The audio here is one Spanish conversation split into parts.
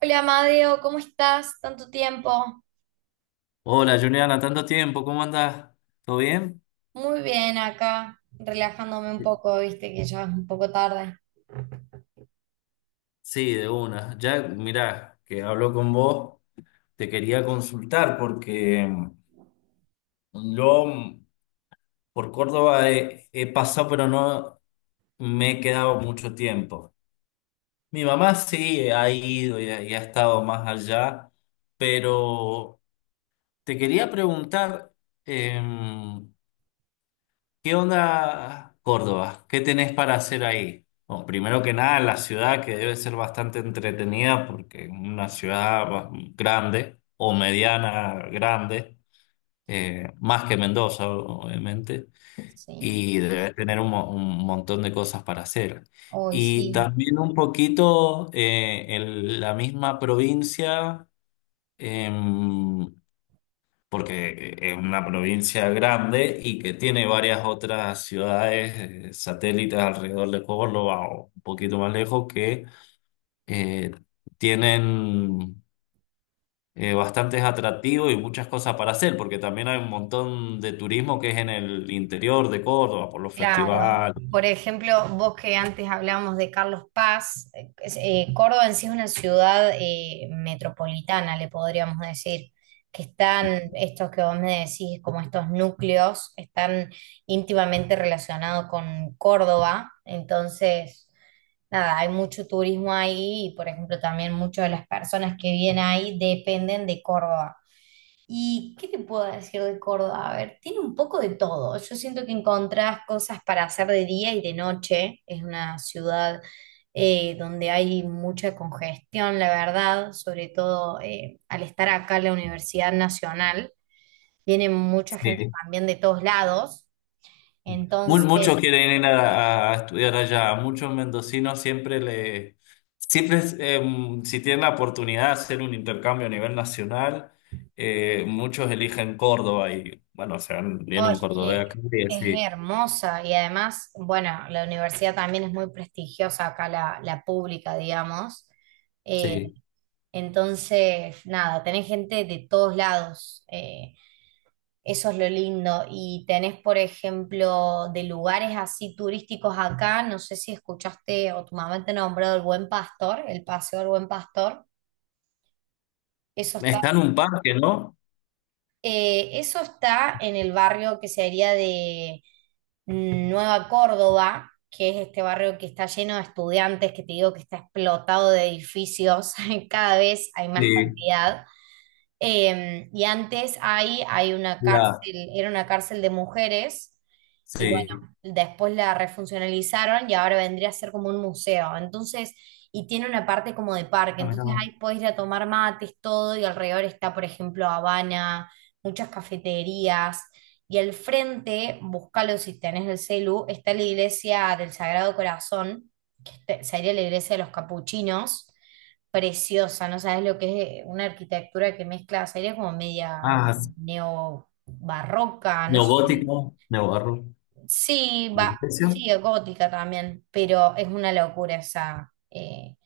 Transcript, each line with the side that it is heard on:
right: Hola Amadeo, ¿cómo estás? Tanto tiempo.
left: Hola Juliana, tanto tiempo, ¿cómo andás? ¿Todo bien?
right: Muy bien acá, relajándome un poco, viste que ya es un poco tarde.
left: Sí, de una. Ya, mirá, que hablo con vos, te quería consultar porque yo por Córdoba he pasado, pero no me he quedado mucho tiempo. Mi mamá sí ha ido y ha estado más allá, pero te quería preguntar, em, ¿qué onda Córdoba? ¿Qué tenés para hacer ahí? Bueno, primero que nada, la ciudad que debe ser bastante entretenida porque es una ciudad grande o mediana grande, más que Mendoza, obviamente,
right: Sí,
left: y debe tener un montón de cosas para hacer.
right: hoy
left: Y
right: sí.
left: también un poquito en la misma provincia. Em, porque Es una provincia grande y que tiene varias otras ciudades satélites alrededor de Córdoba o un poquito más lejos que eh, tienen bastantes atractivos y muchas cosas para hacer, porque también hay un montón de turismo que es en el interior de Córdoba, por los
right: Claro.
left: festivales.
right: Por ejemplo, vos que antes hablábamos de Carlos Paz, Córdoba en sí es una ciudad metropolitana, le podríamos decir, que están, estos que vos me decís, como estos núcleos, están íntimamente relacionados con Córdoba. Entonces, nada, hay mucho turismo ahí y, por ejemplo, también muchas de las personas que vienen ahí dependen de Córdoba. ¿Y qué te puedo decir de Córdoba? A ver, tiene un poco de todo. Yo siento que encontrás cosas para hacer de día y de noche. Es una ciudad donde hay mucha congestión, la verdad, sobre todo al estar acá en la Universidad Nacional. Viene mucha gente
left: Sí.
right: también de todos lados. Entonces,
left: Muchos quieren ir a estudiar allá. A muchos mendocinos siempre, si tienen la oportunidad de hacer un intercambio a nivel nacional, muchos eligen Córdoba y bueno,
right: oh,
left: viene un
right: es
left: cordobés
right: que
left: acá y
right: es
left: sí,
right: hermosa y además, bueno, la universidad también es muy prestigiosa acá, la pública, digamos. Eh,
left: sí.
right: Entonces, nada, tenés gente de todos lados. Eso es lo lindo. Y tenés, por ejemplo, de lugares así turísticos acá, no sé si escuchaste o tu mamá te nombrado el Buen Pastor, el Paseo del Buen Pastor. Eso está,
left: Está en un parque, ¿no?
right: Eso está en el barrio que sería de Nueva Córdoba, que es este barrio que está lleno de estudiantes, que te digo que está explotado de edificios, cada vez hay más
left: Sí,
right: cantidad. Y antes ahí hay una
left: la,
right: cárcel, era una cárcel de mujeres, y bueno,
left: sí.
right: después la refuncionalizaron y ahora vendría a ser como un museo. Entonces, y tiene una parte como de parque,
left: Ah, mira.
right: entonces ahí podés ir a tomar mates, todo, y alrededor está, por ejemplo, Habana, muchas cafeterías, y al frente, búscalo si tenés el celu, está la iglesia del Sagrado Corazón, sería la iglesia de los capuchinos preciosa, no sabes lo que es una arquitectura que mezcla, sería como media
left: Ah, sí.
right: neobarroca, no sé.
left: Neogótico, neobarro.
right: Sí,
left: Sí.
right: va,
left: ¿Precio?
right: sí, gótica también, pero es una locura esa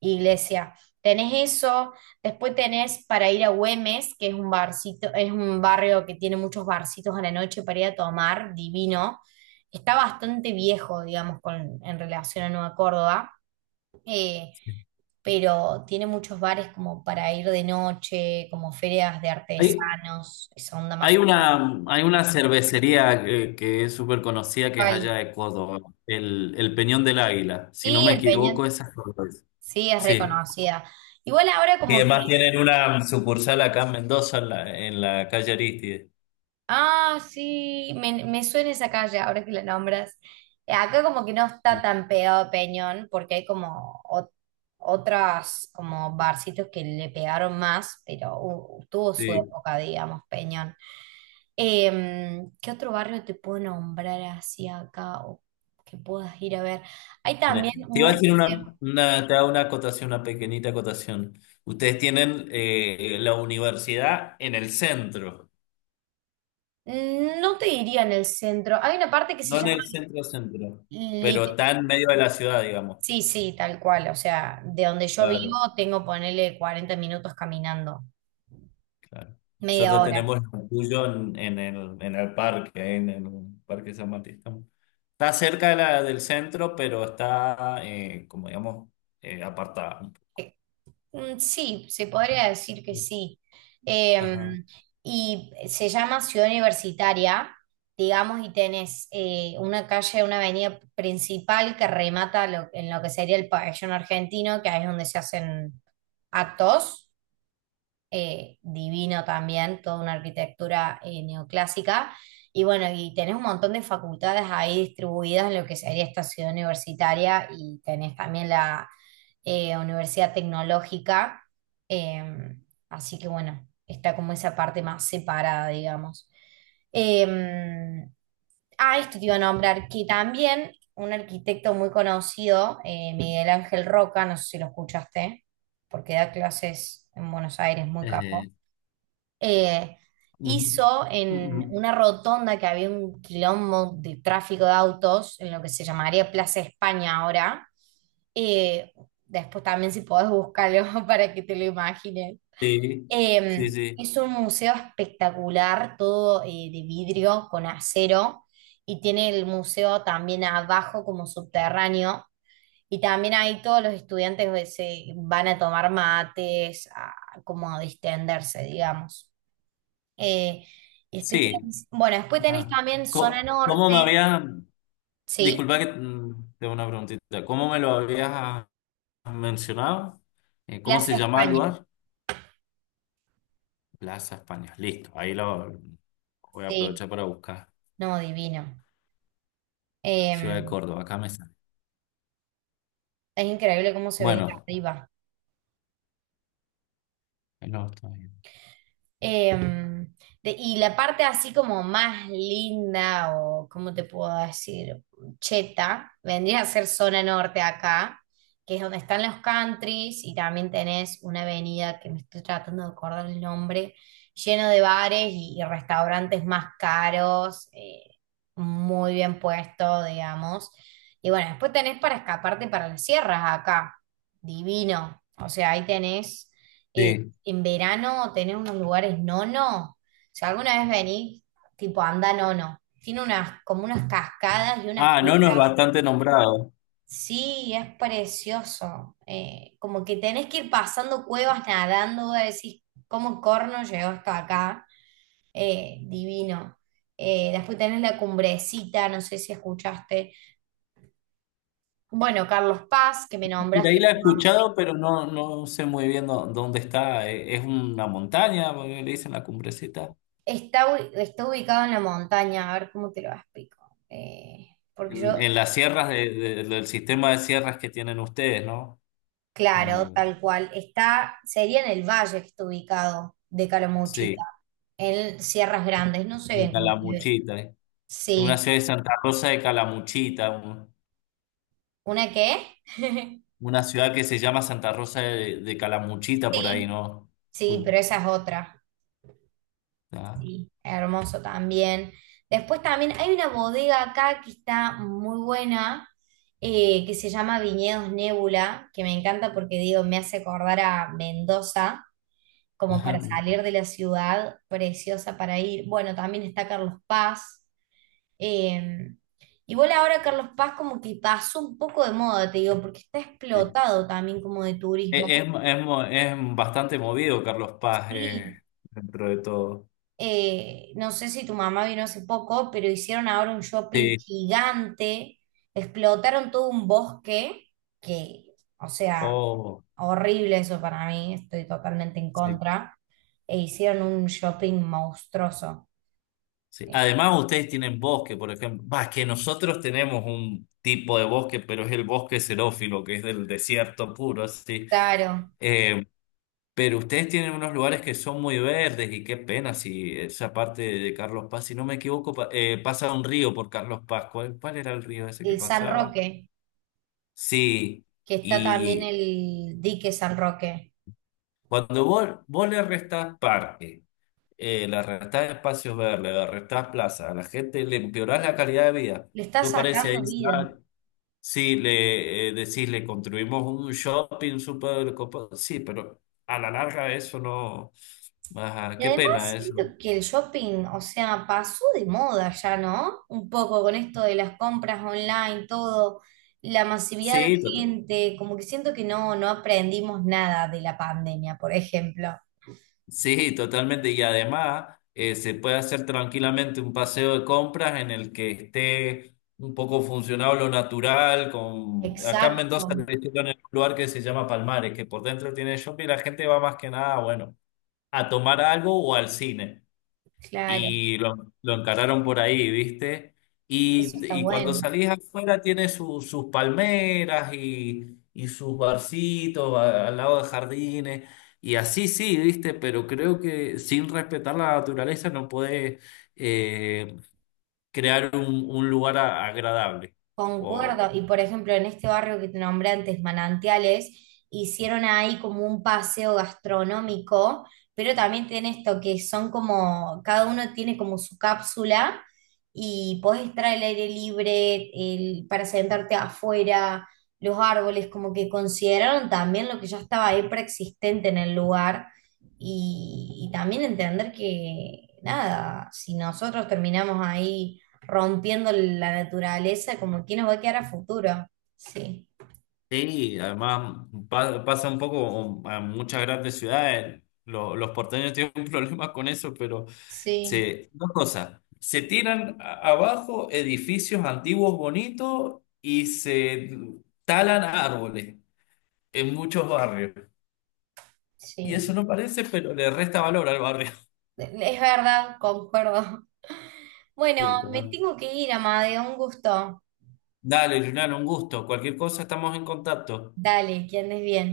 right: iglesia. Tenés eso, después tenés para ir a Güemes, que es un barcito, es un barrio que tiene muchos barcitos a la noche para ir a tomar, divino. Está bastante viejo, digamos, con, en relación a Nueva Córdoba. Eh,
left: Sí.
right: pero tiene muchos bares como para ir de noche, como ferias de
left: Hay,
right: artesanos, esa onda
left: hay
right: más tranquila.
left: una, hay una cervecería que es súper conocida que es allá de Córdoba, el Peñón del Águila. Si no
right: Sí,
left: me
right: el
left: equivoco,
right: Peñón,
left: esa es cerveza.
right: sí, es
left: Sí.
right: reconocida. Igual ahora
left: Y
right: como
left: además
right: que
left: tienen una sucursal acá en Mendoza, en la calle Aristide.
right: Ah, sí, me suena esa calle ahora que la nombras. Acá como que no está tan pegado a Peñón porque hay como otras como barcitos que le pegaron más, pero tuvo su
left: Sí.
right: época, digamos, Peñón. ¿Qué otro barrio te puedo nombrar así acá o que puedas ir a ver? Hay también un museo.
left: Te hago una acotación, una pequeñita acotación. Ustedes tienen la universidad en el centro,
right: No te diría en el centro. Hay una parte que se
left: no en
right: llama
left: el centro centro, pero está en medio de la ciudad, digamos.
right: Sí, sí, tal cual. O sea, de donde yo vivo
left: Claro.
right: tengo ponerle 40 minutos caminando,
left: Claro.
right: media Claro.
left: Nosotros
right: hora.
left: tenemos el tuyo en el parque, ¿eh? En el Parque San Martín. Está cerca del centro, pero está, como digamos, apartada un poco.
right: Eh, Sí, se podría decir que sí. Eh,
left: Ajá.
right: y se llama Ciudad Universitaria, digamos, y tenés una calle, una avenida principal que remata en lo que sería el pabellón argentino, que ahí es donde se hacen actos. Divino también, toda una arquitectura neoclásica. Y bueno, y tenés un montón de facultades ahí distribuidas en lo que sería esta ciudad universitaria y tenés también la Universidad Tecnológica. eh, Así que bueno, está como esa parte más separada, digamos. Eh, Esto te iba a nombrar, que también un arquitecto muy conocido, Miguel Ángel Roca, no sé si lo escuchaste porque da clases en Buenos Aires, muy capo,
left: Eh,
right: eh,
left: mm,
right: hizo en
left: mm,
right: una rotonda que había un quilombo de tráfico de autos, en lo que se llamaría Plaza España ahora. eh, Después también si podés buscarlo para que te lo imagines.
left: Sí, sí, sí.
right: Es un museo espectacular, todo de vidrio con acero, y tiene el museo también abajo como subterráneo, y también ahí todos los estudiantes se van a tomar mates, a, como a distenderse, digamos. Eh, y
left: Sí.
right: bueno, después tenés
left: Ah.
right: también zona
left: Co- ¿Cómo,
right: norte,
left: me habías,
right: ¿sí?
left: disculpa que, tengo una preguntita, ¿cómo me lo habías mencionado? ¿Cómo se
right: Plaza
left: llama el
right: España,
left: lugar? Plaza España. Listo, ahí lo voy a
right: sí,
left: aprovechar para buscar.
right: no, divino.
left: Ciudad
right: Eh,
left: de Córdoba, acá me sale.
right: es increíble cómo se ve de
left: Bueno,
right: arriba.
left: no, está bien.
right: Em, y la parte así como más linda o, ¿cómo te puedo decir? Cheta, vendría a ser zona norte acá, que es donde están los countries y también tenés una avenida que me estoy tratando de acordar el nombre, lleno de bares y restaurantes más caros, muy bien puesto, digamos. Y bueno, después tenés para escaparte para las sierras acá, divino. O sea, ahí tenés... eh,
left: Sí.
right: en verano tener unos lugares nono. O sea alguna vez venís, tipo anda nono. Tiene unas, como unas cascadas y unas
left: Ah, no, no es
right: piedras.
left: bastante nombrado.
right: Sí, es precioso. Como que tenés que ir pasando cuevas nadando, vos decís, ¿cómo corno llegó hasta acá? Divino. Después tenés la cumbrecita, no sé si escuchaste. Bueno, Carlos Paz, que me
left: Por
right: nombras
left: ahí
right: que
left: la
right: tu
left: he
right: mamá-
left: escuchado, pero no, no sé muy bien dónde está. Es una montaña, porque le dicen la cumbrecita.
right: Está, está ubicado en la montaña, a ver cómo te lo explico. Eh, Porque yo
left: En las sierras del sistema de sierras que tienen ustedes, ¿no? En
right: Claro,
left: el-
right: tal cual. Está, sería en el valle que está ubicado de Calamuchita,
left: sí,
right: en Sierras Grandes, no sé
left: en
right: bien cómo se ve.
left: Calamuchita. Eh. En una
right: Sí.
left: ciudad de Santa Rosa de Calamuchita,
right: ¿Una qué?
left: una ciudad que se llama Santa Rosa de Calamuchita por ahí,
right: Sí,
left: ¿no?
right: sí, pero
left: Uy,
right: esa es otra.
left: ah,
right: Sí, hermoso también. Después también hay una bodega acá que está muy buena, que se llama Viñedos Nébula, que me encanta porque digo, me hace acordar a Mendoza. Como para salir de la ciudad, preciosa para ir. Bueno, también está Carlos Paz. eh, Igual ahora Carlos Paz como que pasó un poco de moda, te digo, porque está
left: sí.
right: explotado también como de turismo.
left: Es es bastante movido Carlos Paz,
right: Sí,
left: dentro de todo.
right: no sé si tu mamá vino hace poco, pero hicieron ahora un shopping
left: Sí,
right: gigante, explotaron todo un bosque, que, o sea,
left: oh,
right: horrible eso para mí, estoy totalmente en
left: sí,
right: contra, e hicieron un shopping monstruoso.
left: sí.
right: Eh,
left: Además, ustedes tienen bosque, por ejemplo. Va, es que nosotros tenemos un tipo de bosque, pero es el bosque xerófilo, que es del desierto puro, así.
right: Claro,
left: Eh, pero ustedes tienen unos lugares que son muy verdes y qué pena si esa parte de Carlos Paz, si no me equivoco, pasa un río por Carlos Paz. ¿Cuál, cuál era el río ese que
right: el San
left: pasaba?
right: Roque,
left: Sí.
right: que está también el dique San Roque,
left: Cuando vos le restás parque, le restás espacios verdes, le restás plaza, a la gente le empeorás la calidad de vida.
right: le está
left: Tú parece ahí,
right: sacando vida.
left: ah, sí, le, decís, le construimos un shopping súper copado. Sí, pero a la larga eso no. Ajá,
right: Y
left: qué
right: además
left: pena
right: siento
left: eso.
right: que el shopping, o sea, pasó de moda ya, ¿no? Un poco con esto de las compras online, todo, la masividad de
left: Sí,
right: gente, como que siento que no, no aprendimos nada de la pandemia, por ejemplo.
left: Sí, totalmente. Y además se puede hacer tranquilamente un paseo de compras en el que esté un poco funcionado lo natural. Con... Acá en
right: Exacto,
left: Mendoza le hicieron en un lugar que se llama Palmares, que por dentro tiene shopping y la gente va más que nada, bueno, a tomar algo o al cine
right: claro,
left: y lo encararon por ahí, ¿viste?
right: eso está
left: Y cuando
right: bueno.
left: salís afuera tiene sus palmeras y sus barcitos al lado de jardines. Y así sí, ¿viste? Pero creo que sin respetar la naturaleza no podés, eh, crear un lugar agradable.
right: Concuerdo,
left: O,
right: y por ejemplo, en este barrio que te nombré antes, Manantiales, hicieron ahí como un paseo gastronómico, pero también tiene esto que son como, cada uno tiene como su cápsula y podés estar al aire libre, para sentarte afuera, los árboles, como que consideraron también lo que ya estaba ahí preexistente en el lugar y también entender que, nada, si nosotros terminamos ahí rompiendo la naturaleza, como que nos va a quedar a futuro. Sí,
left: sí, además pasa un poco a muchas grandes ciudades. Los porteños tienen problemas con eso, pero
right: sí,
left: se, dos cosas. Se tiran abajo edificios antiguos bonitos y se talan árboles en muchos barrios. Y
right: sí.
left: eso no parece, pero le resta valor al barrio.
right: Es verdad, concuerdo. Bueno,
left: Sí,
right: me
left: total.
right: tengo que ir, Amadeo, un gusto.
left: Dale, Julián, un gusto. Cualquier cosa estamos en contacto.
right: Dale, que andes bien.